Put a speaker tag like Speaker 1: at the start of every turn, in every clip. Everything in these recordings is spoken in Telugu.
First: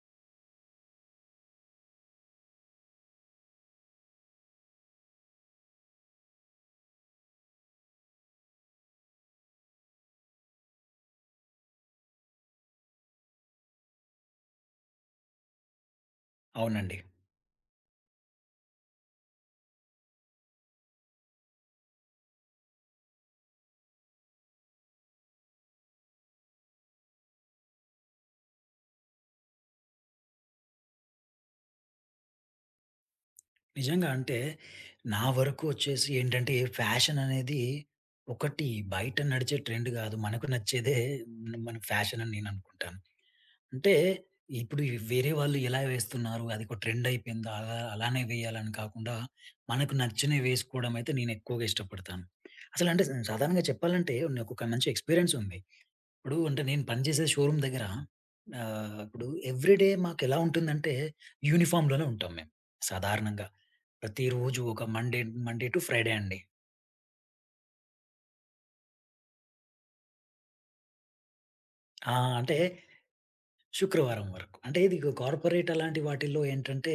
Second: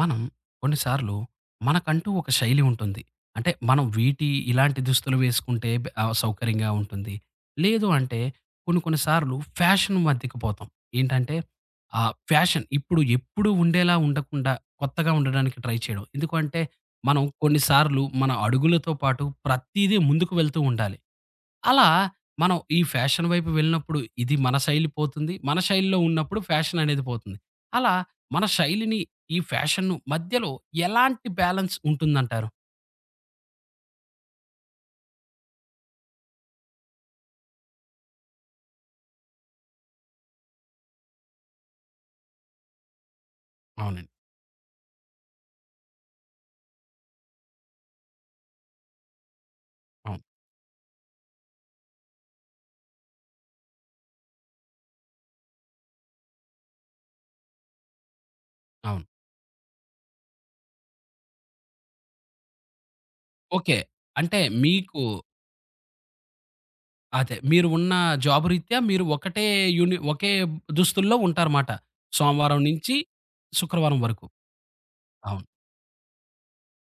Speaker 1: మనం కొన్నిసార్లు మనకంటూ ఒక శైలి ఉంటుంది. అంటే మనం వీటి ఇలాంటి దుస్తులు వేసుకుంటే సౌకర్యంగా ఉంటుంది. లేదు అంటే కొన్ని కొన్ని సార్లు ఫ్యాషన్ మధ్యకిపోతాం. ఏంటంటే ఫ్యాషన్ ఇప్పుడు ఎప్పుడూ ఉండేలా ఉండకుండా కొత్తగా ఉండడానికి ట్రై చేయడం. ఎందుకు అంటే
Speaker 2: అవునండి.
Speaker 1: మనం కొన్ని సార్లు మన అడుగులతో పాటు ప్రతీదీ ముందుకు వెళ్తూ ఉండాలి. అలా మనం ఈ ఫ్యాషన్ వైపు వెళ్ళినప్పుడు ఇది మన శైలి పోతుంది. మన శైలిలో ఉన్నప్పుడు ఫ్యాషన్ అనేది పోతుంది. అలా మన శైలిని, ఈ ఫ్యాషన్‌ను మధ్యలో ఎలాంటి బ్యాలన్స్ ఉంటుందంటారు?
Speaker 2: నిజంగా అంటే, నా వరకు వచ్చేసి ఏంటంటే, ఫ్యాషన్ అనేది ఒకటి బయట నడిచే ట్రెండ్ గాదు. మనకు నచ్చేదే మన ఫ్యాషన్ అని నేననుకుంటాను. అంటే,
Speaker 1: అవునండి.
Speaker 2: ఇప్పుడు ఈ వేరే వాళ్ళు ఎలా వేస్తున్నారు, అదొక ట్రెండ్ అయిపోయింది. అలానే వేయాలని కాకుండా, మనకు
Speaker 1: అవును.
Speaker 2: నచ్చినవి వేసుకోవడం అయితే నేనెక్కువగా ఇష్టపడతాను. అసలంటే సాధారణంగా చెప్పాలంటే, నాకొక మంచి ఎక్స్‌పీరియన్స్ ఉంది. ఇప్పుడు అంటే నేను పనిచేసే షోరూమ్ దగ్గర
Speaker 1: అవును.
Speaker 2: ఇప్పుడు ఎవ్రీడే మాకెలా ఉంటుందంటే యూనిఫార్మ్‌లోనే ఉంటాం మేము సాధారణంగా.
Speaker 1: ఓకే. అంటే
Speaker 2: ప్రతిరోజు ఒక
Speaker 1: మీకు
Speaker 2: మండే మండే టు ఫ్రైడే అండి.
Speaker 1: అదే మీరు ఉన్న జాబ్ రీత్యా మీరు ఒకటే ఒకే దుస్తుల్లో ఉంటారమాట.
Speaker 2: ఆ! అంటే
Speaker 1: సోమవారం నుంచి శుక్రవారం
Speaker 2: శుక్రవారం
Speaker 1: వరకు.
Speaker 2: వరకు. అంటే ఇది
Speaker 1: అవును.
Speaker 2: కార్పొరేట్ అలాంటి వాటిల్లో ఏంటంటే,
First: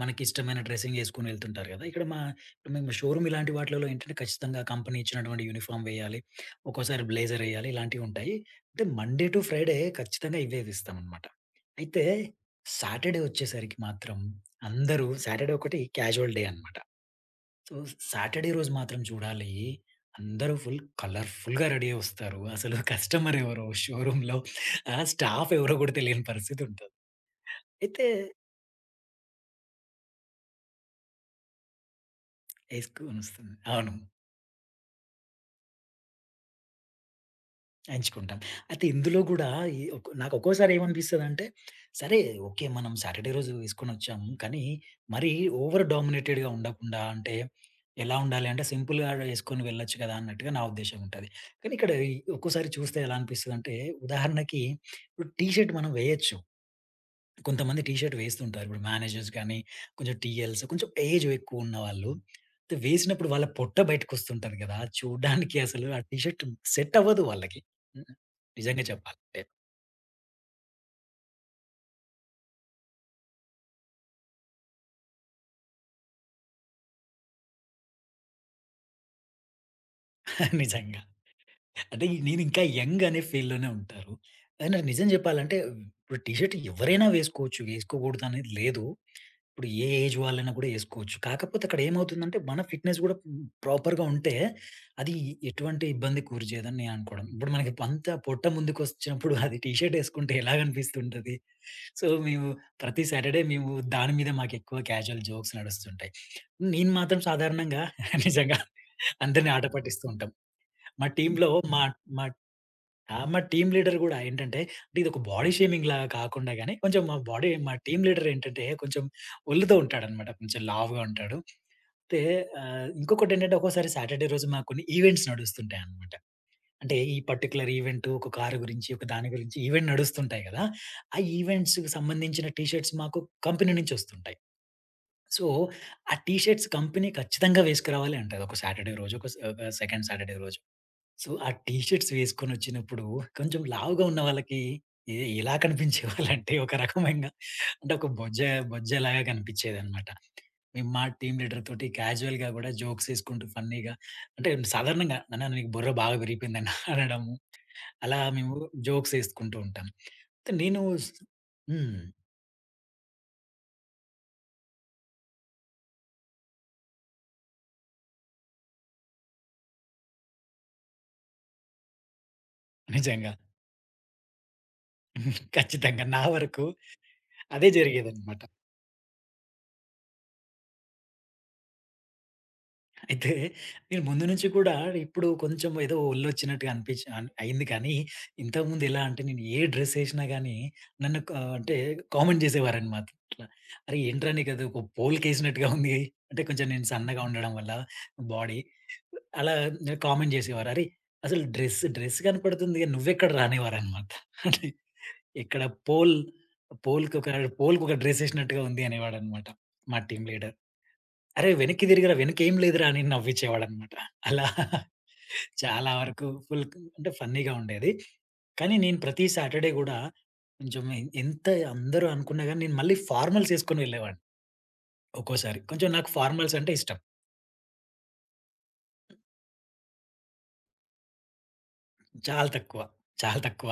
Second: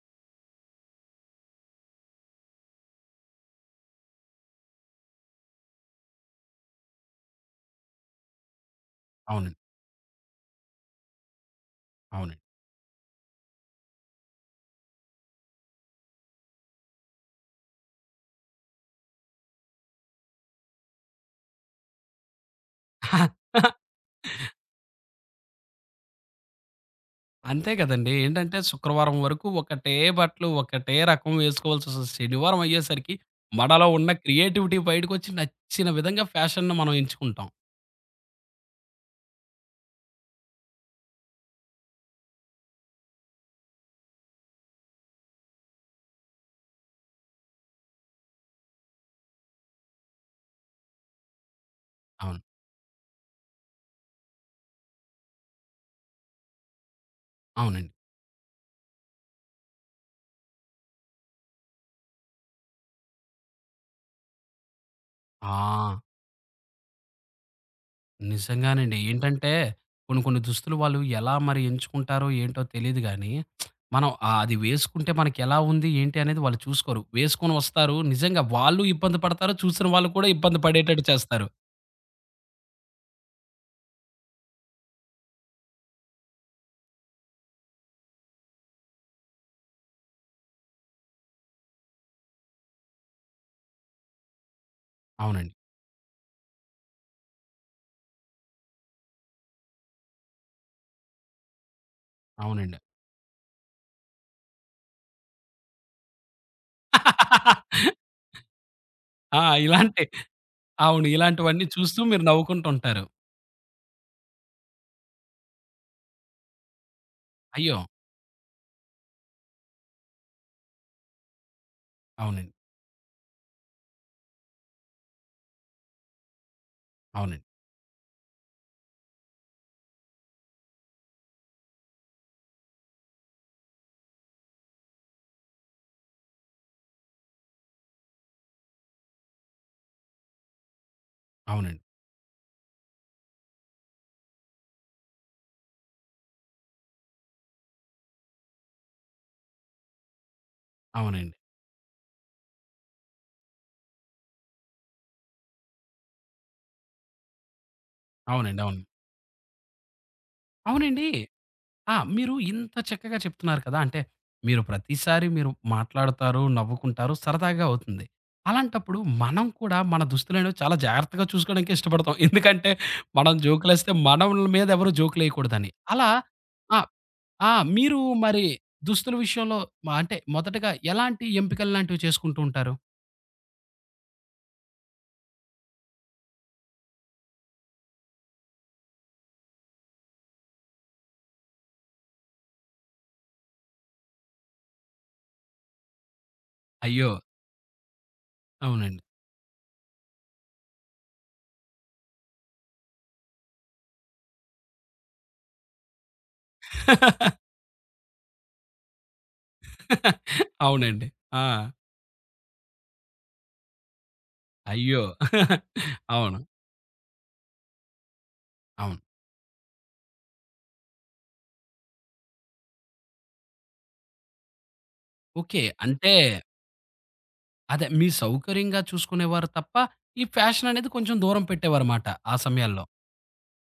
Speaker 2: మనకిష్టమైన డ్రెస్సింగ్ యేసుకొని వెళ్తుంటారు గదా! ఇక్కడ మా ఇప్పుడు మేము షోరూమ్ ఇలాంటి వాటిలలో ఏంటంటే, ఖచ్చితంగా కంపెనీ ఇచ్చినటువంటి యూనిఫార్మ్ వేయాలి. ఒక్కోసారి బ్లేజర్ ఎయ్యాలి. ఇలాంటివుంటాయి. అంటే మండే టు
Speaker 1: అవునండి.
Speaker 2: ఫ్రైడే ఖచ్చితంగా ఇవే వేస్తామనమాట. అయితే
Speaker 1: అవునండి.
Speaker 2: సాటర్‌డే వచ్చేసరికి మాత్రం అందరూ సాటర్‌డే ఒకటి క్యాజువల్ డే అనమాట. తోస్ సాటర్‌డే రోజు మాత్రం చూడాలి. అందరూ ఫుల్ కలర్‌ఫుల్‌గా రెడీ అయ్యి వస్తారు. అసలు కస్టమర్ ఎవరో షోరూమ్‌లో స్టాఫ్ ఎవరో కూడా తెలియని పరిస్థితుంటది.
Speaker 1: అంతే
Speaker 2: అయితే
Speaker 1: కదండీ. ఏంటంటే శుక్రవారం వరకు ఒకటే బట్టలు, ఒకటే రకం వేసుకోవాల్సొస్తది. శనివారం అయ్యేసరికి
Speaker 2: ఏసుకోనొస్తుంది.
Speaker 1: మనలో
Speaker 2: అవును.
Speaker 1: ఉన్న క్రియేటివిటీ బయటకొచ్చి నచ్చిన విధంగా ఫ్యాషన్‌ని మనం ఎంచుకుంటాం.
Speaker 2: ఎంచుకుంటాం. అయితే ఇందులో గూడా ఈ ఒక్ నాకు ఒక్కోసారి ఏమనిపిస్తదంటే, సరే ఓకే. మనం సాటర్‌డే రోజు వేసుకొనొచ్చాము. కానీ మరీ ఓవర్ డామినేటెడ్‌గా ఉండకుండా అంటే ఎలా ఉండాలి అంటే సింపుల్‌గా ఏసుకొని వెళ్ళొచ్చు గదా! అన్నట్టుగా నా ఉద్దేశ్యం ఉంటది. కానీ ఇక్కడ ఈ
Speaker 1: అవును.
Speaker 2: ఒక్కోసారి చూస్తే ఎలా అనిపిస్తదంటే ఉదాహరణకి ఇప్పుడు టీ షర్ట్ మనం వేయొచ్చు. కొంతమంది
Speaker 1: అవునండి.
Speaker 2: టీ షర్ట్ వేస్తుంటారు. ఇప్పుడు మేనేజర్స్ గాని, కొంచెం టీఎల్స్ కొంచెం ఏజ్ ఎక్కువున్న వాళ్ళు అయితే వేసినప్పుడు వాళ్ళ పొట్ట బయటకొస్తుంటది కదా! అది చూడ్డానికి అసలు
Speaker 1: ఆ!
Speaker 2: ఆ టీ షర్ట్ సెట్ అవ్వదు వాళ్ళకి. హ్మ్. నిజంగా
Speaker 1: నిజంగానండి.
Speaker 2: చెప్పాలంటే.
Speaker 1: ఏంటంటే కొన్ని కొన్ని దుస్తులు వాళ్ళు ఎలా మరి ఎంచుకుంటారో ఏంటో తెలీదు గానీ, మనం అది వేసుకుంటే మనకెలా ఉంది, ఏంటి అనేది వాళ్ళు చూసుకోరు. వేసుకొని వస్తారు. నిజంగా వాళ్ళు ఇబ్బంది పడతారు. చూసిన వాళ్ళు కూడా ఇబ్బంది
Speaker 2: నిజంగా.
Speaker 1: పడేటట్టు చేస్తారు.
Speaker 2: అంటే నేను ఇంకా యంగ్ అనే ఫీల్‌లోనే ఉంటారు. అయినా నిజం చెప్పాలంటే ఇప్పుడు టీ షర్ట్ ఎవరైనా వేసుకోవచ్చు. వేసుకోకూడదు అనేది లేదు. ఇప్పుడు ఏ ఏజ్ వాళ్ళైనా కూడా ఏసుకోవచ్చు. కాకపోతే అక్కడ ఏమవుతుందంటే, మన ఫిట్‌నెస్ గూడా ప్రాపర్‌గా ఉంటే, అది
Speaker 1: అవునండి.
Speaker 2: ఎటువంటి ఇబ్బంది కూరి చేయదని నేను అనుకోవడం. ఇప్పుడు మనకి అంత పొట్ట ముందుకొచ్చినప్పుడు అది టీ షర్ట్ ఏసుకుంటే ఎలాగనిపిస్తుంటది. సో, మేము
Speaker 1: అవునండి.
Speaker 2: ప్రతి సాటర్‌డే మేము దాని మీద మాకెక్కువ క్యాజువల్ జోక్స్ నడుస్తుంటాయి. నేను మాత్రం సాధారణంగా నిజంగా
Speaker 1: ఆ!
Speaker 2: అందరిని ఆట పట్టిస్తూ
Speaker 1: ఇలాంటి
Speaker 2: ఉంటాం. మా
Speaker 1: అవును.
Speaker 2: టీమ్‌లో
Speaker 1: ఇలాంటివన్నీ
Speaker 2: మా
Speaker 1: చూస్తూ మీరు
Speaker 2: మా
Speaker 1: నవ్వుకుంటుంటారు.
Speaker 2: ఆ! మా టీమ్ లీడర్ గూడా ఏంటంటే, అంటే ఇదొక బాడీ షేమింగ్ లాగా కాకుండా గాని, కొంచెం మా బాడీ మా
Speaker 1: అయ్యో!
Speaker 2: టీమ్ లీడర్ ఏంటంటే, కొంచెం ఒల్లితో ఉంటాడనమాట. కొంచెం లావుగా ఉంటాడు. అయితే
Speaker 1: అవునండి.
Speaker 2: ఇంకొకటేంటంటే ఒక్కోసారి సాటర్‌డే రోజు మాకు కొన్ని ఈవెంట్స్ నడుస్తుంటాయనమాట. అంటే ఈ
Speaker 1: అవునండి.
Speaker 2: పర్టిక్యులర్ ఈవెంట్ ఒక కారు గురించి, ఒక దాని గురించి ఈవెంట్ నడుస్తుంటాయి గదా! ఆ ఈవెంట్స్‌కి సంబంధించిన టీ షర్ట్స్ మాకు కంపెనీ నుంచి ఒస్తుంటాయి. సో, ఆ టీ షర్ట్స్ కంపెనీ ఖచ్చితంగా వేసుకురావాలి అంటది. ఒక సాటర్‌డే రోజు, ఒక సెకండ్ సాటర్‌డే రోజు. సో, ఆ టీ
Speaker 1: అవునండి.
Speaker 2: షర్ట్స్ వేసుకొనొచ్చినప్పుడు కొంచెం లావుగా ఉన్న వాళ్ళకి ఎలా కనిపించేవాళ్ళంటే ఒక రకమైన అంటే ఒక బొజ్జ బొజ్జలాగా కనిపించేదనమాట. మేము మా
Speaker 1: అవునండి.
Speaker 2: టీమ్ లీడర్ తోటి క్యాజువల్‌గా గూడా జోక్స్ ఏసుకుంటూ ఫన్నీగా అంటే సాధారణంగా "నాన్న నీకు బుర్ర బాగా పెరిగిపోయిందన్న" అనడము. అలా మేము
Speaker 1: అవునండి. అవును.
Speaker 2: జోక్స్ ఏసుకుంటూ ఉంటాం. అయితే నేను
Speaker 1: అవునండి. ఆ!
Speaker 2: హ్మ్.
Speaker 1: మీరు ఇంత చక్కగా చెప్తున్నారు కదా! అంటే మీరు ప్రతిసారి మీరు మాట్లాడతారు, నవ్వుకుంటారు, సరదాగా అవుతుంది. అలాంటప్పుడు మనం కూడా మన దుస్తులను చాలా జాగ్రత్తగా చూసుకోవడానికే ఇష్టపడతాం. ఎందుకంటే
Speaker 2: నిజంగా.
Speaker 1: మనం జోకులేస్తే మనల మీద ఎవరు జోకులేయకూడదని.
Speaker 2: ఖచ్చితంగా.
Speaker 1: అలా
Speaker 2: నా వరకు
Speaker 1: ఆ! ఆ!
Speaker 2: అదే
Speaker 1: మీరు
Speaker 2: జరిగేదనమాట.
Speaker 1: మరి దుస్తుల విషయంలో అంటే మొదటగా ఎలాంటి ఎంపికలు లాంటివి చేసుకుంటూ ఉంటారు?
Speaker 2: అయితే నేను ముందు నుంచి కూడా ఇప్పుడు కొంచెం ఏదో ఒళ్ళొచ్చినట్టుగా అనిపించి అయింది కానీ, ఇంతకుముందు ఎలా అంటే నేను ఏ డ్రెస్ ఏసినా గాని నన్ను క అంటే కామెంట్ చేసేవారనమాట. ఇట్లా, "అరే! ఏంట్రా నీకది ఒక పోల్‌కేసినట్టుగా ఉంది." అంటే కొంచెం నేను
Speaker 1: అయ్యో!
Speaker 2: సన్నగా ఉండడం వల్ల బాడీ.
Speaker 1: అవునండి.
Speaker 2: అలా కామెంట్ చేసేవారు. "అరేయ్! అసలు డ్రెస్ డ్రెస్ కనపడుతుంది. నువ్వెక్కడరా" అనేవారనమాట. అంటే ఎక్కడ పోల్ పోల్‌కొక పోల్‌కొక డ్రెస్ ఏసినట్టుగా ఉంది అనేవాడనమాట మా టీమ్ లీడర్.
Speaker 1: అవునండి.
Speaker 2: అరే!
Speaker 1: ఆ!
Speaker 2: వెనక్కి తిరిగిరా! వెనకేం లేదురా! అని నవ్వించేవాడనమాట. అలా
Speaker 1: అయ్యో!
Speaker 2: చాలా వరకు
Speaker 1: అవును.
Speaker 2: ఫుల్ అంటే ఫన్నీగా ఉండేది. కానీ నేను
Speaker 1: అవును.
Speaker 2: ప్రతి సాటర్‌డే గూడా కొంచెం ఎంత అందరూ అనుకున్నా గాని నేను మళ్ళీ ఫార్మల్స్ ఏసుకొని వెళ్ళేవాడిని ఒక్కోసారి.
Speaker 1: ఓకే.
Speaker 2: కొంచెం నాకు
Speaker 1: అంటే
Speaker 2: ఫార్మల్స్ అంటే ఇష్టం.
Speaker 1: అదే మీ సౌకర్యంగా చూసుకునేవారు తప్ప, ఈ ఫ్యాషన్ అనేది కొంచెం దూరం పెట్టేవారుమాట ఆ
Speaker 2: చాలా తక్కువ.
Speaker 1: సమయాల్లో.
Speaker 2: చాలా తక్కువ.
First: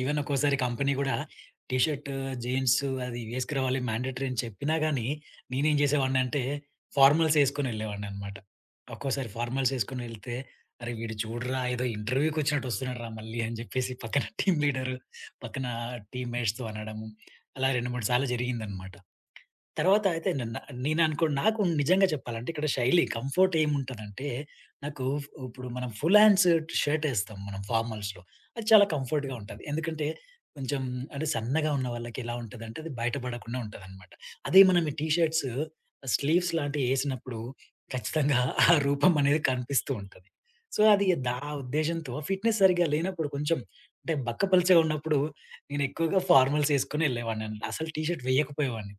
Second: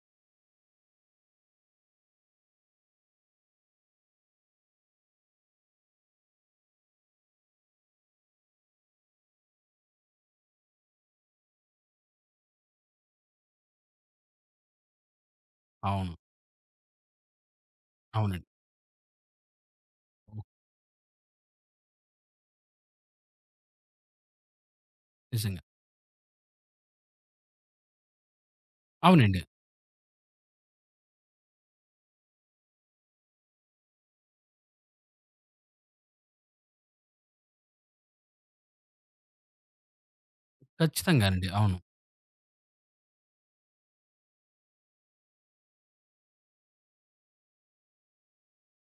Speaker 2: ఈవెన్ ఒక్కోసారి కంపెనీ గూడా టీ షర్ట్, జీన్స్ అది వేసుకురావాలి మ్యాండేటరీ అని చెప్పినా గాని, నేనేం చేసేవాడినంటే ఫార్మల్స్ ఎసుకొనెళ్ళేవాడిననమాట. ఒక్కోసారి ఫార్మల్స్ ఎసుకొనెళ్తే, "అరే! వీడు చూడరా ఏదో ఇంటర్వ్యూకొచ్చినట్టు వస్తున్నాడురా మళ్ళీ" అని చెప్పేసి పక్కన టీమ్ లీడరు, పక్కన
Speaker 1: అవును.
Speaker 2: టీమ్‌మేట్స్‌తో అనడము, అలా 2, 3 సార్లు
Speaker 1: అవునండి.
Speaker 2: జరిగిందనమాట. తర్వాత అయితే న
Speaker 1: ఓహ్!
Speaker 2: న నేననుకోండి నాకు నిజంగా చెప్పాలంటే ఇక్కడ శైలి కంఫర్ట్ ఏముంటదంటే, నాకు
Speaker 1: నిజంగా.
Speaker 2: ఇప్పుడు మనం ఫుల్ హ్యాండ్స్ షర్ట్ ఏస్తాం మనం ఫార్మల్స్‌లో. అది చాలా కంఫర్ట్‌గా
Speaker 1: అవునండి.
Speaker 2: ఉంటది. ఎందుకంటే కొంచెం అంటే సన్నగా ఉన్న వాళ్ళకి ఎలా ఉంటదంటే అది బయటపడకుండా ఉంటదనమాట. అదే మనం ఈ టీ షర్ట్స్ స్లీవ్స్ లాంటివి ఏసినప్పుడు ఖచ్చితంగా ఆ రూపం అనేది కనిపిస్తూ ఉంటది. సో, అది
Speaker 1: ఖచ్చితంగానండి. అవును.
Speaker 2: ఉద్దేశ్యంతో ఫిట్‌నెస్ సరిగ్గా లేనప్పుడు కొంచెం అంటే బక్కపల్చగా ఉన్నప్పుడు నేను ఎక్కువగా ఫార్మల్స్ ఏసుకొని ఎళ్ళేవాడిని. అసలు టీ షర్ట్ వేయకపోయేవాడిని.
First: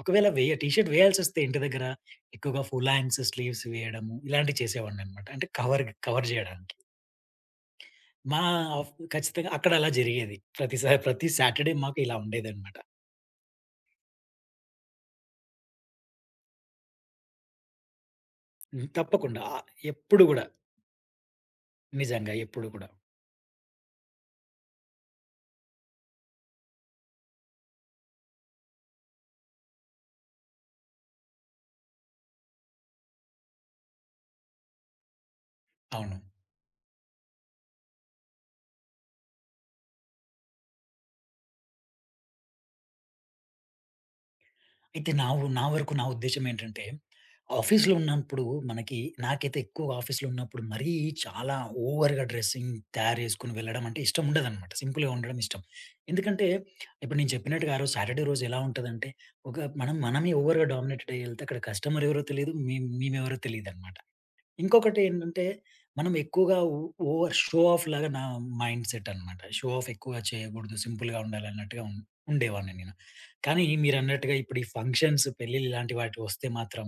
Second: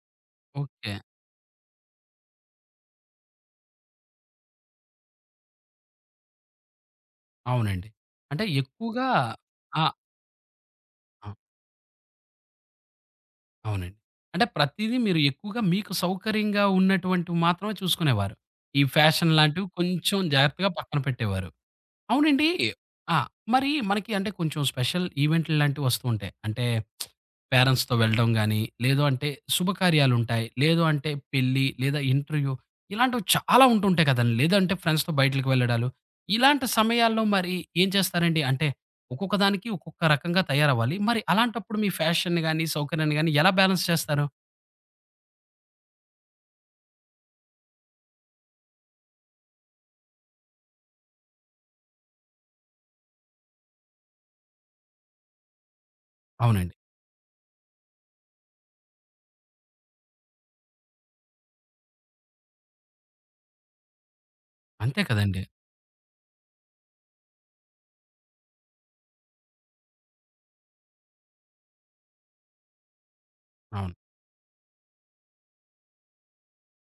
Speaker 2: ఒకవేళ టీ షర్ట్
Speaker 1: ఓకే.
Speaker 2: వేయాల్సొస్తే ఇంటి దగ్గర ఎక్కువగా ఫుల్ హ్యాండ్స్, స్లీవ్స్ వేయడము ఇలాంటివి చేసేవాడిననమాట. అంటే కవర్ కవర్ జేయడానికి.
Speaker 1: అవునండి.
Speaker 2: మా
Speaker 1: అంటే
Speaker 2: ఆఫ్
Speaker 1: ఎక్కువగా
Speaker 2: ఖచ్చితంగా అక్కడ
Speaker 1: ఆ!
Speaker 2: అలా జరిగేది. ప్రతిసారి ప్రతి
Speaker 1: ఆ!
Speaker 2: సాటర్‌డే మాకు ఇలా ఉండేదనమాట.
Speaker 1: అవునండి. అంటే ప్రతీదీ మీరు ఎక్కువగా మీకు సౌకర్యంగా ఉన్నటువంటివి మాత్రమే చూసుకునేవారు. ఈ
Speaker 2: హ్మ్.
Speaker 1: ఫ్యాషన్
Speaker 2: తప్పకుండా.
Speaker 1: లాంటివి కొంచెం
Speaker 2: ఎప్పుడు గూడా
Speaker 1: జాగ్రత్తగా పక్కన పెట్టేవారు.
Speaker 2: నిజంగా
Speaker 1: అవునండి.
Speaker 2: ఎప్పుడు గూడా.
Speaker 1: ఆ! మరి మనకి అంటే కొంచెం స్పెషల్ ఈవెంట్లు లాంటివి వస్తూ ఉంటాయి. అంటే పేరెంట్స్‌తో వెళ్ళడం గాని, లేదు అంటే శుభకార్యాలుంటాయి. లేదు అంటే పెళ్లి లేదా ఇంటర్వ్యూ ఇలాంటివి చాలా ఉంటుంటాయి కదండీ. లేదంటే ఫ్రెండ్స్‌తో బయటలకి వెళ్ళడాలు.
Speaker 2: అవును.
Speaker 1: ఇలాంటి సమయాల్లో మరి ఏం చేస్తారండి? అంటే ఒక్కొక్క దానికి ఒక్కొక్క రకంగా తయారవ్వాలి. మరి అలాంటప్పుడు మీ ఫ్యాషన్‌ని గాని, సౌకర్యాన్ని గాని ఎలా బ్యాలెన్స్ చేస్తారు?
Speaker 2: అయితే నా వరకు నా ఉద్దేశ్యం ఏంటంటే, ఆఫీస్‌లో ఉన్నప్పుడు మనకి నాకైతే ఎక్కువగా ఆఫీస్‌లో ఉన్నప్పుడు మరీ చాలా ఓవర్‌గా డ్రెసింగ్ తయారేసుకొని వెళ్ళడం అంటే ఇష్టం ఉండదనమాట. సింపుల్‌గా ఉండడం ఇష్టం. ఎందుకంటే
Speaker 1: అవునండి.
Speaker 2: ఇప్పుడు నేను చెప్పినట్టుగా ఆరోజు సాటర్‌డే రోజు ఎలా ఉంటదంటే, ఒక మనం మనమే ఓవర్‌గా డామినేటెడ్ అయ్యి ఎళ్తే అక్కడ కస్టమర్ ఎవరో తెలీదు. మేం మేమెవరో తెలీదనమాట.
Speaker 1: అంతే
Speaker 2: ఇంకొకటేంటంటే,
Speaker 1: కదండీ!
Speaker 2: మనం ఎక్కువగా ఓవర్ షో ఆఫ్ లాగా నా మైండ్ సెట్ అన్నమాట. షో ఆఫ్ ఎక్కువగా చేయకూడదు, సింపుల్‌గా ఉండాలన్నట్టుగా ఉండేవాడిని నేను. కానీ
Speaker 1: అవును.
Speaker 2: మీరన్నట్టుగా ఇప్పుడు ఈ ఫంక్షన్స్, పెళ్ళిళ్ళు ఇలాంటి వాటికొస్తే మాత్రం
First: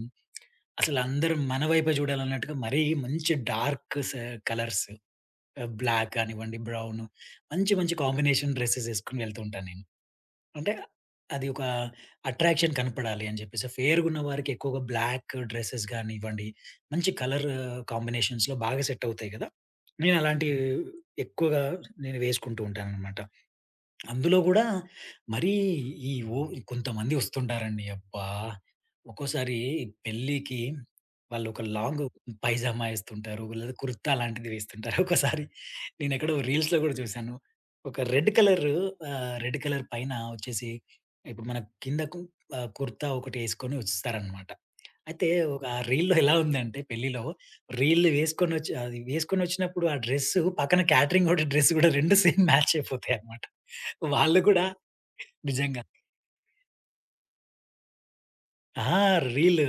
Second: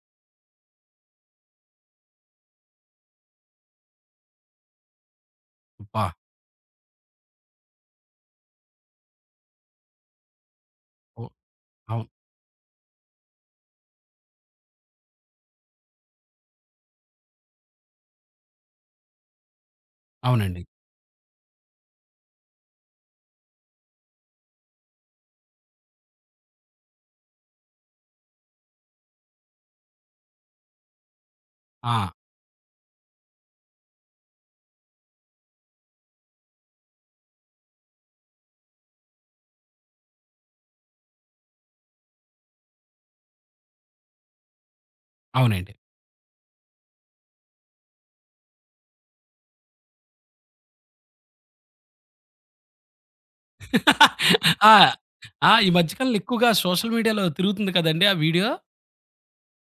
Speaker 2: అసలందరూ మన వైపే చూడాలన్నట్టుగా మరీ మంచి డార్క్ స కలర్స్
Speaker 1: అబ్బా!
Speaker 2: బ్లాక్ కానివ్వండి, బ్రౌను మంచి మంచి కాంబినేషన్ డ్రెసెస్ యేసుకొని వెళ్తూ ఉంటాను నేను. అంటే
Speaker 1: ఓహ్!
Speaker 2: అది ఒక
Speaker 1: అవును.
Speaker 2: అట్రాక్షన్ కనపడాలి అని చెప్పేసి. ఫెయిర్‌గున్న వారికి ఎక్కువగా బ్లాక్ డ్రెసెస్ గానివ్వండి, మంచి కలర్ కాంబినేషన్స్‌లో బాగా సెట్ అవుతాయి గదా! నేను అలాంటివి
Speaker 1: అవునండి.
Speaker 2: ఎక్కువగా నేను వేసుకుంటూ ఉంటాననమాట. అందులో గూడా మరీ ఈ ఓ కొంతమంది వస్తుంటారండి. అబ్బా! ఒక్కోసారి పెళ్ళికి వాళ్ళు ఒక
Speaker 1: ఆ!
Speaker 2: లాంగ్ పైజామా ఏస్తుంటారు. లేదా కుర్తా లాంటిది వేస్తుంటారు. ఒక్కోసారి నేనెక్కడో రీల్స్‌లో గూడా చూశాను. ఒక రెడ్ కలర్ రెడ్ కలర్ పైన వచ్చేసి ఇప్పుడు మన కింద కు కుర్తా ఒకటి ఏసుకొని వస్తారనమాట. అయితే ఒక
Speaker 1: అవునండి.
Speaker 2: రీల్‌లో ఎలా ఉందంటే పెళ్ళిలో రీల్లు వేసుకొనొచ్చి అది వేసుకొనొచ్చినప్పుడు ఆ డ్రెస్సు పక్కన క్యాటరింగ్ ఒకటి డ్రెస్ గూడా 2 సేమ్ మ్యాచ్ అయిపోతాయన్నమాట. వాళ్ళు గూడా
Speaker 1: ఆ! ఆ! ఈ
Speaker 2: నిజంగా
Speaker 1: మధ్య కాలంలో ఎక్కువగా సోషల్ మీడియాలో తిరుగుతుంది కదండీ ఆ వీడియో.
Speaker 2: ఆ! రీల్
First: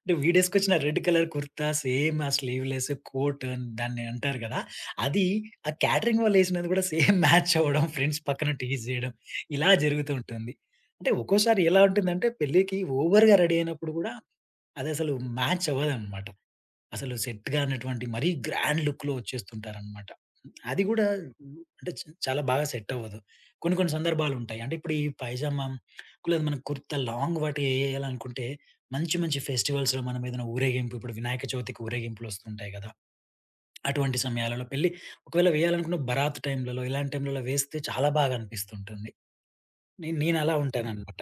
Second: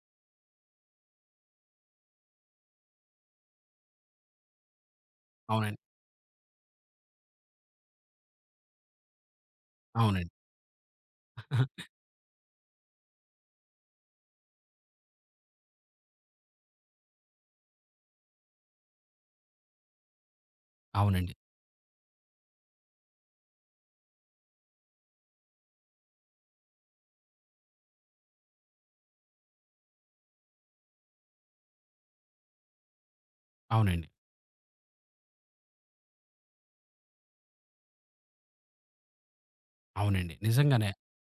Speaker 2: అంటే వీడేసుకొచ్చిన రెడ్ కలర్ కుర్తా సేమ్ ఆ స్లీవ్‌లెస్ కోట్ దాన్ని అంటారు గదా! అది ఆ
Speaker 1: అవునండి.
Speaker 2: క్యాటరింగ్ వాళ్ళేసినది గూడా సేమ్ మ్యాచ్ అవ్వడం ఫ్రెండ్స్ పక్కన టీజ్ జేయడం ఇలా జరుగుతూ
Speaker 1: అవునండి.
Speaker 2: ఉంటుంది. అంటే ఒక్కోసారి
Speaker 1: ఆహా!
Speaker 2: ఎలా ఉంటుందంటే పెళ్ళికి ఓవర్‌గా రెడీ అయినప్పుడు గూడా అదసలు మ్యాచ్ అవ్వదన్నమాట. అసలు సెట్ గానటువంటి మరీ గ్రాండ్ లుక్‌లో వచ్చేస్తుంటారనమాట. అది గూడా
Speaker 1: అవునండి.
Speaker 2: అంటే చాలా బాగా సెట్ అవ్వదు. కొన్ని కొన్ని సందర్భాలుంటాయి. అంటే ఇప్పుడు ఈ పైజామా లేదు మనం కుర్తా లాంగ్ వాటి ఎయ్యాలనుకుంటే మంచి మంచి ఫెస్టివల్స్‌లో మనం ఏదైనా ఊరేగింపు ఇప్పుడు వినాయక చవితికి ఊరేగింపులొస్తుంటాయి గదా!
Speaker 1: అవునండి.
Speaker 2: అటువంటి సమయాలలో పెళ్లి ఒకవేళ వేయాలనుకున్న బరాత్ టైంలలో ఇలాంటి టైంలలో వేస్తే చాలా బాగా అనిపిస్తుంటుంది. నేను
Speaker 1: అవునండి.
Speaker 2: నేను అలా
Speaker 1: నిజంగానే.
Speaker 2: ఉంటాననమాట.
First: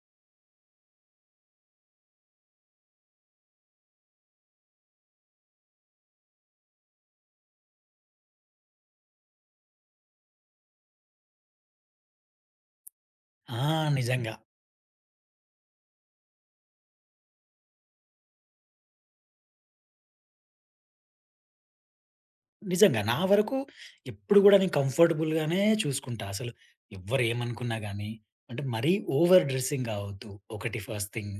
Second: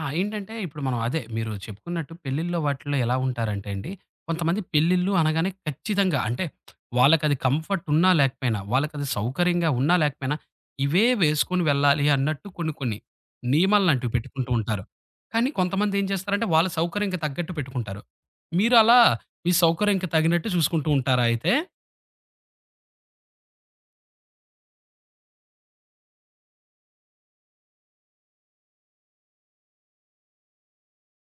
Speaker 1: ఆ! ఏంటంటే ఇప్పుడు మనం అదే మీరు చెప్పుకున్నట్టు పెళ్ళిల్లో వాటిల్లో ఎలా ఉంటారంటే అండి, కొంతమంది పెళ్ళిళ్ళు అనగానే ఖచ్చితంగా అంటే వాళ్ళకది కంఫర్ట్ ఉన్నా లేకపోయినా, వాళ్ళకది సౌకర్యంగా ఉన్నా లేకపోయినా, ఇవే వేసుకొని వెళ్ళాలి అన్నట్టు కొన్ని కొన్ని
Speaker 2: ఆ!
Speaker 1: నియమాలలాంటివి
Speaker 2: నిజంగా.
Speaker 1: పెట్టుకుంటూ ఉంటారు. కానీ కొంతమంది ఏం చేస్తారంటే వాళ్ళ సౌకర్యంకి తగ్గట్టు పెట్టుకుంటారు. మీరు అలా మీ సౌకర్యంకి తగినట్టు చూసుకుంటూ ఉంటారా అయితే?
Speaker 2: నిజంగా. నా వరకు ఎప్పుడు గూడా నేను కంఫర్టబుల్‌గానే చూసుకుంటా. అసలు ఎవ్వరేమనుకున్నా గానీ, అంటే మరీ ఓవర్ డ్రెస్సింగ్ గావొద్దు. ఒకటి ఫస్ట్ థింగ్.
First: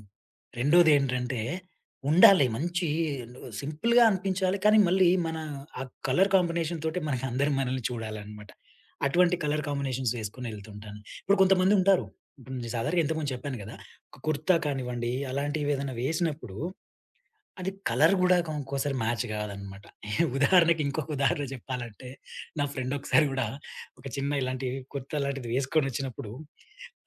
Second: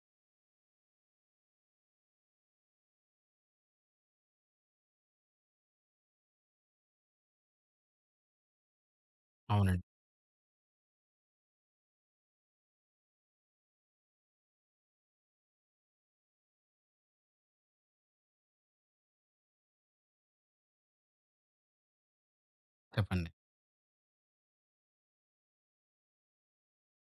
Speaker 2: రెండోదేంటంటే, ఉండాలి మంచి సింపుల్‌గా అనిపించాలి. కానీ మళ్ళీ మన ఆ కలర్ కాంబినేషన్ తోటే మనకి అందరూ మనల్ని చూడాలనమాట. అటువంటి కలర్
Speaker 1: అవునండి.
Speaker 2: కాంబినేషన్స్ వేసుకొని ఎళ్తుంటాను. ఇప్పుడు కొంతమందుంటారు. ఇప్పుడు నేను సాధారణంగా ఇంతకుముందు చెప్పాను గదా! ఒక కుర్తా కానివ్వండి, అలాంటివేదైనా వేసినప్పుడు అది కలర్ గూడా ఒక్కోసారి మ్యాచ్ గాదనమాట. ఉదాహరణకి ఇంకొక ఉదాహరణ జెప్పాలంటే, నా ఫ్రెండ్ ఒకసారి
Speaker 1: చెప్పండి.
Speaker 2: గూడా ఒక చిన్న ఇలాంటి కుర్తా లాంటిది వేసుకొనొచ్చినప్పుడు,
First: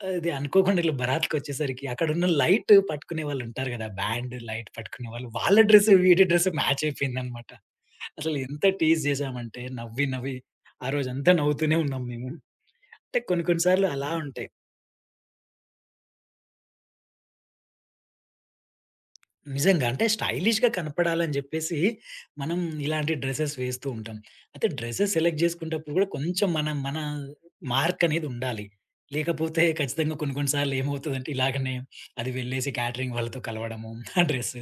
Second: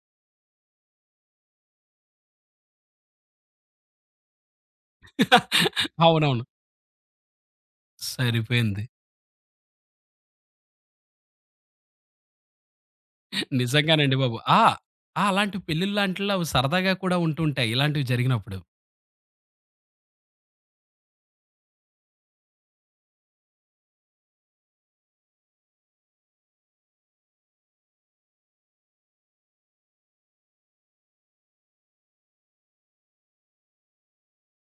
Speaker 2: ఇది అనుకోకుండా ఇట్లా బరాత్‌కొచ్చేసరికి అక్కడున్న లైట్ పట్టుకునే వాళ్ళుంటారు గదా! బ్యాండ్, లైట్ పట్టుకునే వాళ్ళు. వాళ్ళ డ్రెస్ వీడి
Speaker 1: అవునవును.
Speaker 2: డ్రెస్ మ్యాచ్ అయిపోయిందనమాట. అసలు ఎంత
Speaker 1: సరిపోయింది.
Speaker 2: టీజ్ జేసామంటే నవ్వి, నవ్వి ఆ రోజంతా నవ్వుతూనే ఉన్నాం మేము. అంటే కొన్ని కొన్ని సార్లు అలా
Speaker 1: నిజంగానండి బాబు.
Speaker 2: ఉంటాయి.
Speaker 1: ఆ! ఆ! అలాంటి పెళ్ళిళ్ళాంటిల్లో అవి సరదాగా కూడా ఉంటుంటాయి. ఇలాంటివి జరిగినప్పుడు.
Speaker 2: నిజంగా. అంటే స్టైలిష్‌గా కనపడాలని జెప్పేసి, మనం ఇలాంటి డ్రెసెస్ వేస్తూ ఉంటాం. అయితే డ్రెసెస్ సెలెక్ట్ జేసుకునేటప్పుడు గూడా కొంచెం మన మన మార్క్ అనేది ఉండాలి. లేకపోతే ఖచ్చితంగా కొన్ని కొన్ని సార్లు ఏమవుతదంటే ఇలాగనే అది వెళ్ళేసి క్యాటరింగ్ వాళ్ళతో కలవడము ఆ డ్రెస్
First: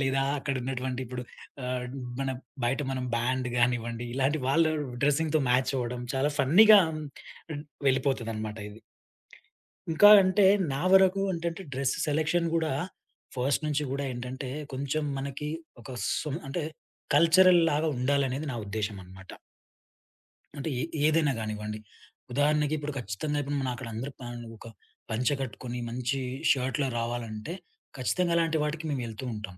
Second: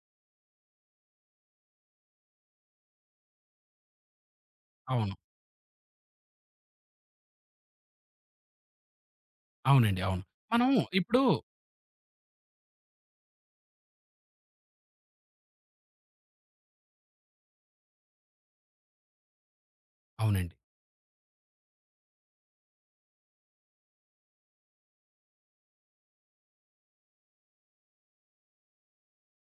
Speaker 2: లేదా అక్కడ ఉన్నటువంటి ఇప్పుడు ఆహ్, మన బయట మనం బ్యాండ్ గానివ్వండి, ఇలాంటి వాళ్ళ
Speaker 1: అవును.
Speaker 2: డ్రెసింగ్‌తో మ్యాచ్ అవ్వడం చాలా ఫన్నీగా వెళ్ళిపోతదనమాట ఇది.
Speaker 1: అవునండి.
Speaker 2: ఇంకా
Speaker 1: అవును.
Speaker 2: అంటే
Speaker 1: మనం
Speaker 2: నా వరకు
Speaker 1: ఇప్పుడు
Speaker 2: ఏంటంటే డ్రెస్ సెలక్షన్ గూడా ఫస్ట్ నుంచి గూడా ఏంటంటే కొంచెం మనకి ఒక అంటే కల్చరల్ లాగా ఉండాలనేది నా ఉద్దేశ్యం అనమాట.
Speaker 1: అవునండి.
Speaker 2: అంటే ఏదైనా గానివ్వండి. ఉదాహరణకి ఇప్పుడు ఖచ్చితంగా ఇప్పుడు మనం అక్కడ అందరూ ఒక పంచె కట్టుకొని మంచి షర్ట్‌లో రావాలంటే ఖచ్చితంగా అలాంటి వాటికి మేము వెళ్తూ ఉంటాం.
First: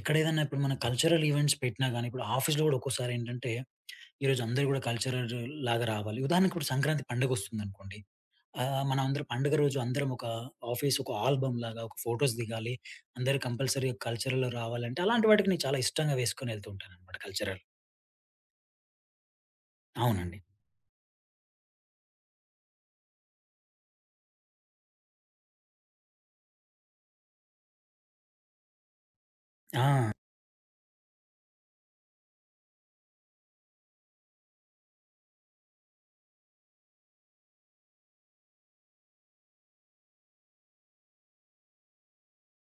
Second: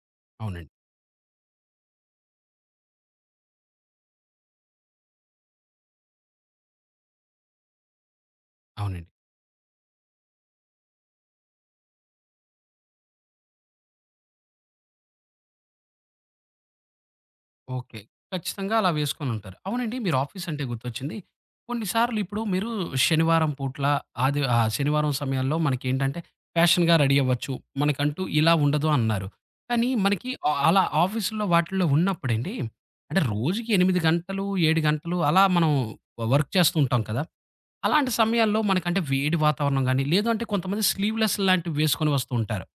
Speaker 2: ఎక్కడ ఏదైనా ఇప్పుడు
Speaker 1: అవునండి.
Speaker 2: మన కల్చరల్ ఈవెంట్స్ పెట్టినా గాని ఇప్పుడు ఆఫీస్‌లో గూడా ఒక్కోసారి ఏంటంటే ఈరోజు అందరూ గూడా కల్చరల్ లాగా రావాలి. ఉదాహరణకి ఇప్పుడు సంక్రాంతి పండుగొస్తుందనుకోండి.
Speaker 1: అవునండి.
Speaker 2: మనందరం పండుగ రోజు అందరం ఆఫీస్ ఒక ఆల్బమ్ లాగా ఒక ఫోటోస్ దిగాలి. అందరూ కంపల్సరీ కల్చరల్‌లో రావాలంటే అలాంటి వాటికి నేను చాలా ఇష్టంగా వేసుకొని ఎళ్తూ ఉంటానన్నమాట కల్చరల్.
Speaker 1: ఓకే. ఖచ్చితంగా అలా వేసుకొనుంటారు. అవునండి మీరు
Speaker 2: అవునండి.
Speaker 1: ఆఫీస్ అంటే గుర్తొచ్చింది. కొన్ని సార్లు ఇప్పుడు మీరు శనివారం పూట్ల ఆది శనివారం సమయాల్లో మనకేంటంటే ఫ్యాషన్‌గా రెడీ అవ్వచ్చు. మనకంటూ ఇలా ఉండదు అన్నారు. కానీ
Speaker 2: ఆ!
Speaker 1: మనకి అలా ఆఫీసుల్లో వాటిల్లో ఉన్నప్పుడండి అంటే రోజుకి 8 గంటలు, 7 గంటలు అలా మనం వర్క్ చేస్తూ ఉంటాం కదా! అలాంటి సమయాల్లో మనకంటే వేడి వాతావరణం గాని, లేదు అంటే కొంతమంది స్లీవ్‌లెస్ లాంటివి వేసుకొని వస్తూ ఉంటారు.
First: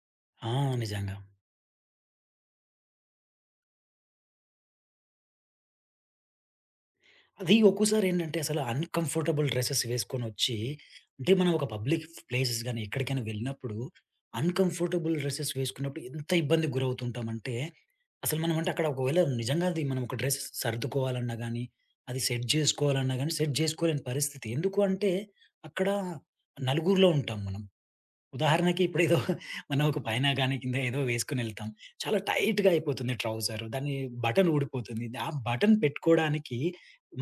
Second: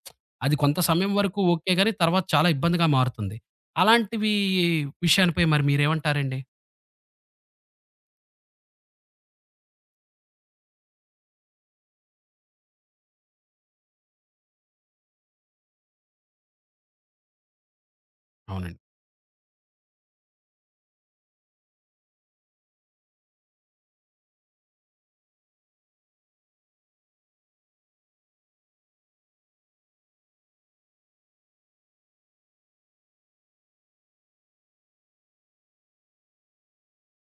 Speaker 2: ఆ!
Speaker 1: అది కొంత సమయం
Speaker 2: నిజంగా.
Speaker 1: వరకు ఓకే గాని, తర్వాత చాలా ఇబ్బందిగా మారుతుంది. అలాంటివి విషయానిపై మరి మీరేమంటారండి?
Speaker 2: అది ఒక్కోసారి ఏంటంటే అసలు అన్‌కంఫర్టబుల్ డ్రెసెస్ వేసుకొనొచ్చి, అంటే మనం ఒక పబ్లిక్ ప్లేసెస్ గాని, ఎక్కడికైనా వెళ్ళినప్పుడు అన్‌కంఫర్టబుల్ డ్రెసెస్ వేసుకున్నప్పుడు ఎంత ఇబ్బందికి గురవుతుంటామంటే, అసలు మనం అంటే
Speaker 1: అవునండి.
Speaker 2: అక్కడ ఒకవేళ నిజంగా అది మనం ఒక డ్రెస్ సర్దుకోవాలన్నా గాని, అది సెట్ జేసుకోవాలన్నా గాని, సెట్ జేసుకోలేని పరిస్థితి. ఎందుకు అంటే అక్కడ నలుగురిలో ఉంటాం మనం. ఉదాహరణకి ఇప్పుడేదో మనం ఒక పైన గాని, కింద ఏదో వేసుకొనెళ్తాం. చాలా టైట్‌గా అయిపోతుంది ట్రౌజర్. దాని బటన్ ఊడిపోతుంది. ఆ బటన్ పెట్టుకోవడానికి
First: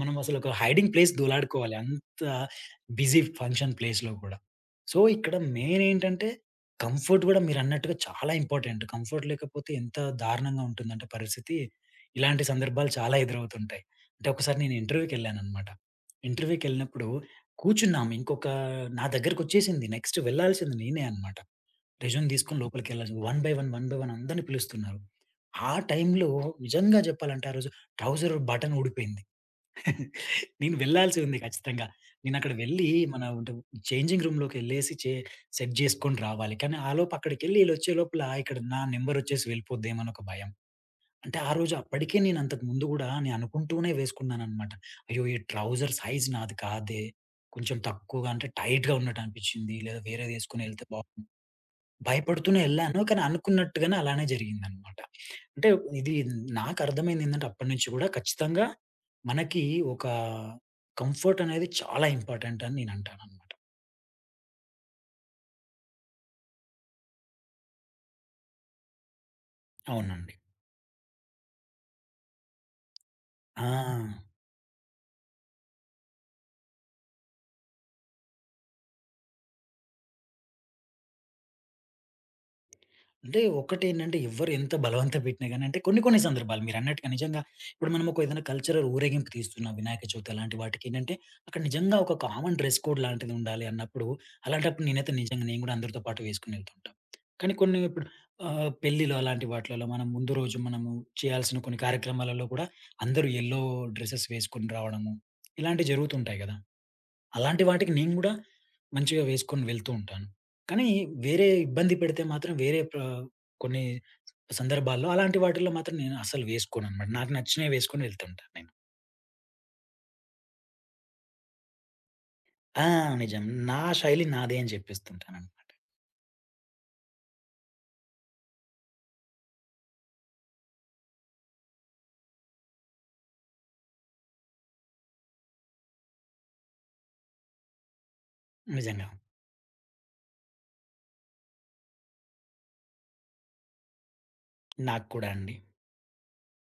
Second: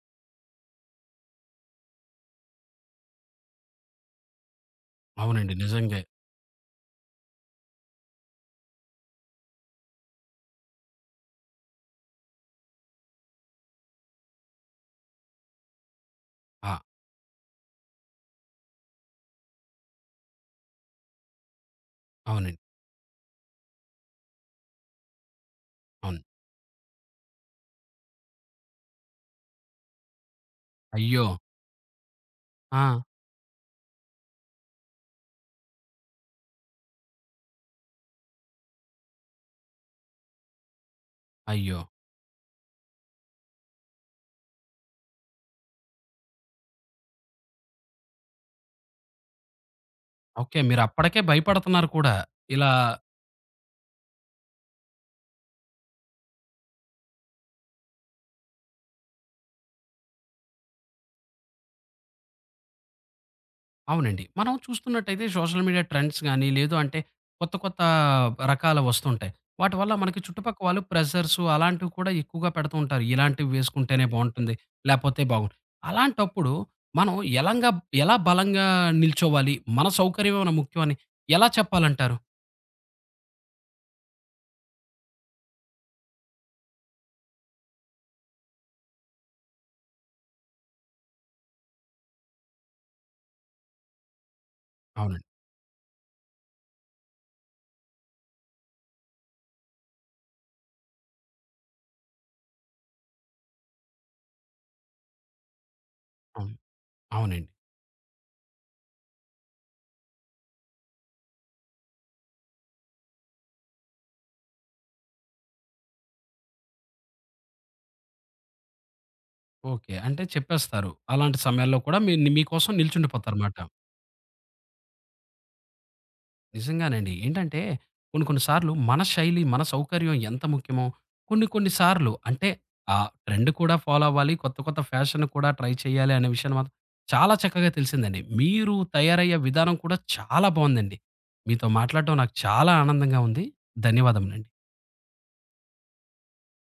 Speaker 2: మనం అసలొక హైడింగ్ ప్లేస్ దోలాడుకోవాలి. అంత బిజీ ఫంక్షన్ ప్లేస్‌లో గూడా. సో, ఇక్కడ
Speaker 1: అవునండి.
Speaker 2: మెయిన్
Speaker 1: నిజంగే.
Speaker 2: ఏంటంటే, కంఫర్ట్ గూడా మీరన్నట్టుగా చాలా ఇంపార్టెంట్. కంఫర్ట్ లేకపోతే ఎంత దారుణంగా ఉంటుందంటే పరిస్థితి, ఇలాంటి సందర్భాలు చాలా ఎదురవుతుంటాయి. అంటే ఒకసారి నేను ఇంటర్వ్యూకెళ్ళాననమాట.
Speaker 1: ఆ!
Speaker 2: ఇంటర్వ్యూకెళ్ళినప్పుడు కూర్చున్నాము. ఇంకొక నా దగ్గరకొచ్చేసింది. నెక్స్ట్ వెళ్ళాల్సింది నేనే అనమాట. రెస్యూమ్
Speaker 1: అవునండి.
Speaker 2: తీసుకొని లోపలికెళ్ళాల్సింది. వన్ బై వన్ అందరిని పిలుస్తున్నారు. ఆ
Speaker 1: అవును.
Speaker 2: టైంలో నిజంగా జెప్పాలంటే ఆ రోజు ట్రౌజర్ బటన్ ఊడిపోయింది. నేను వెళ్ళాల్సి
Speaker 1: అయ్యో!
Speaker 2: ఉంది ఖచ్చితంగా. నేనక్కడ వెళ్ళి
Speaker 1: ఆ!
Speaker 2: మన ఉంటే చేంజింగ్ రూమ్‌లోకెళ్ళేసి సెట్ చేసుకొని రావాలి. కానీ ఆలోపు అక్కడికెళ్ళి ఈళ్ళొచ్చే లోపల ఇక్కడ నా నంబరొచ్చేసి వెళ్ళిపోద్దేమో అని ఒక భయం. అంటే ఆ రోజు
Speaker 1: అయ్యో!
Speaker 2: అప్పటికే నేను అంతకు ముందు గూడా నేను అనుకుంటూనే వేసుకున్నాననమాట. అయ్యో! ఈ ట్రౌజర్ సైజ్ నాది కాదే. కొంచెం తక్కువగా అంటే టైట్‌గా ఉన్నట్టు అనిపిచ్చింది. లేదా
Speaker 1: ఓకే.
Speaker 2: వేరేదేసుకొని ఎళ్తే బాగు
Speaker 1: మీరప్పటికే భయపడుతున్నారు కూడా.
Speaker 2: భయపడుతూనే
Speaker 1: ఇలా
Speaker 2: ఎళ్ళాను. కానీ అనుకున్నట్టుగానే అలానే జరిగిందనమాట. అంటే ఇది నాకు అర్థమైందేంటంటే అప్పటి నుంచి గూడా ఖచ్చితంగా మనకి ఒక కంఫర్ట్ అనేది చాలా ఇంపార్టెంట్ అని నేను అంటాననమాట.
Speaker 1: అవునండి. మనం చూస్తున్నట్టయితే సోషల్ మీడియా ట్రెండ్స్ గాని, లేదు అంటే కొత్త కొత్త రకాల వస్తుంటాయి. వాటి వల్ల మనకి
Speaker 2: అవునండి.
Speaker 1: చుట్టుపక్క వాళ్ళు ప్రెషర్స్ అలాంటివి కూడా ఎక్కువగా పెడుతూ ఉంటారు. ఇలాంటివి
Speaker 2: ఆ!
Speaker 1: వేసుకుంటేనే బావుంటుంది. లేపోతే బాగోదు. అలాంటప్పుడు మనం ఎలంగా ఎలా బలంగా నిల్చోవాలి? మన సౌకర్యం ఏమైనా ముఖ్యమని ఎలా చెప్పాలంటారు?
Speaker 2: అంటే ఒకటేంటంటే ఎవ్వరు ఎంత బలవంత పెట్టినా గాని అంటే కొన్ని కొన్ని సందర్భాలు మీరన్నట్టుగా నిజంగా ఇప్పుడు మనం ఒక ఏదైనా కల్చరల్ ఊరేగింపు తీస్తున్నాం వినాయక చవితి అలాంటి వాటికి ఏంటంటే అక్కడ నిజంగా ఒక కామన్ డ్రెస్ కోడ్ లాంటిది ఉండాలి అన్నప్పుడు అలాంటప్పుడు నేనైతే
Speaker 1: అవునండి.
Speaker 2: నిజంగా నేను కూడా అందరితో పాటు వేసుకుని వెళ్తుంటాం. కానీ కొన్ని ఇప్పుడు పెళ్ళిలో అలాంటి వాటిలలో మనం ముందు రోజు మనము చేయాల్సిన కొన్ని కార్యక్రమాలలో కూడా అందరూ యెల్లో డ్రెసెస్ వేసుకొని రావడము ఇలాంటివి జరుగుతుంటాయి కదా!
Speaker 1: అవును. అవునండి.
Speaker 2: అలాంటి వాటికి నేను గూడా మంచిగా వేసుకొని వెళ్తూ ఉంటాను. కానీ వేరే ఇబ్బంది పెడితే మాత్రం వేరే ప్ర కొన్ని సందర్భాల్లో అలాంటి వాటిల్లో మాత్రం నేను అస్సలు వేసుకోననమాట. నాకు నచ్చినవి వేసుకొని వెళ్తుంటాను నేను.
Speaker 1: ఓకే. అంటే చెప్పేస్తారు. అలాంటి సమయాల్లో కూడా మీకోసం
Speaker 2: ఆ! నిజం.
Speaker 1: నిల్చుండిపోతారుమాట.
Speaker 2: నా శైలి నాదే అని చెప్పేస్తుంటాననమాట.
Speaker 1: నిజంగానండి. ఏంటంటే కొన్ని కొన్ని సార్లు మన శైలి, మన సౌకర్యం ఎంత ముఖ్యమో కొన్ని కొన్ని సార్లు అంటే ఆ ట్రెండ్ కూడా ఫాలో అవ్వాలి. కొత్త కొత్త ఫ్యాషన్ కూడా ట్రై చేయాలి అనే విషయాన్ని మాత్రం చాలా చక్కగా తెలిసిందండి. మీరు
Speaker 2: నిజంగా.
Speaker 1: తయారయ్యే విధానం కూడా చాలా బావుందండి. మీతో మాట్లాడడం నాకు చాలా ఆనందంగా ఉంది. ధన్యవాదములండి.
Speaker 2: నాకు కూడా అండి.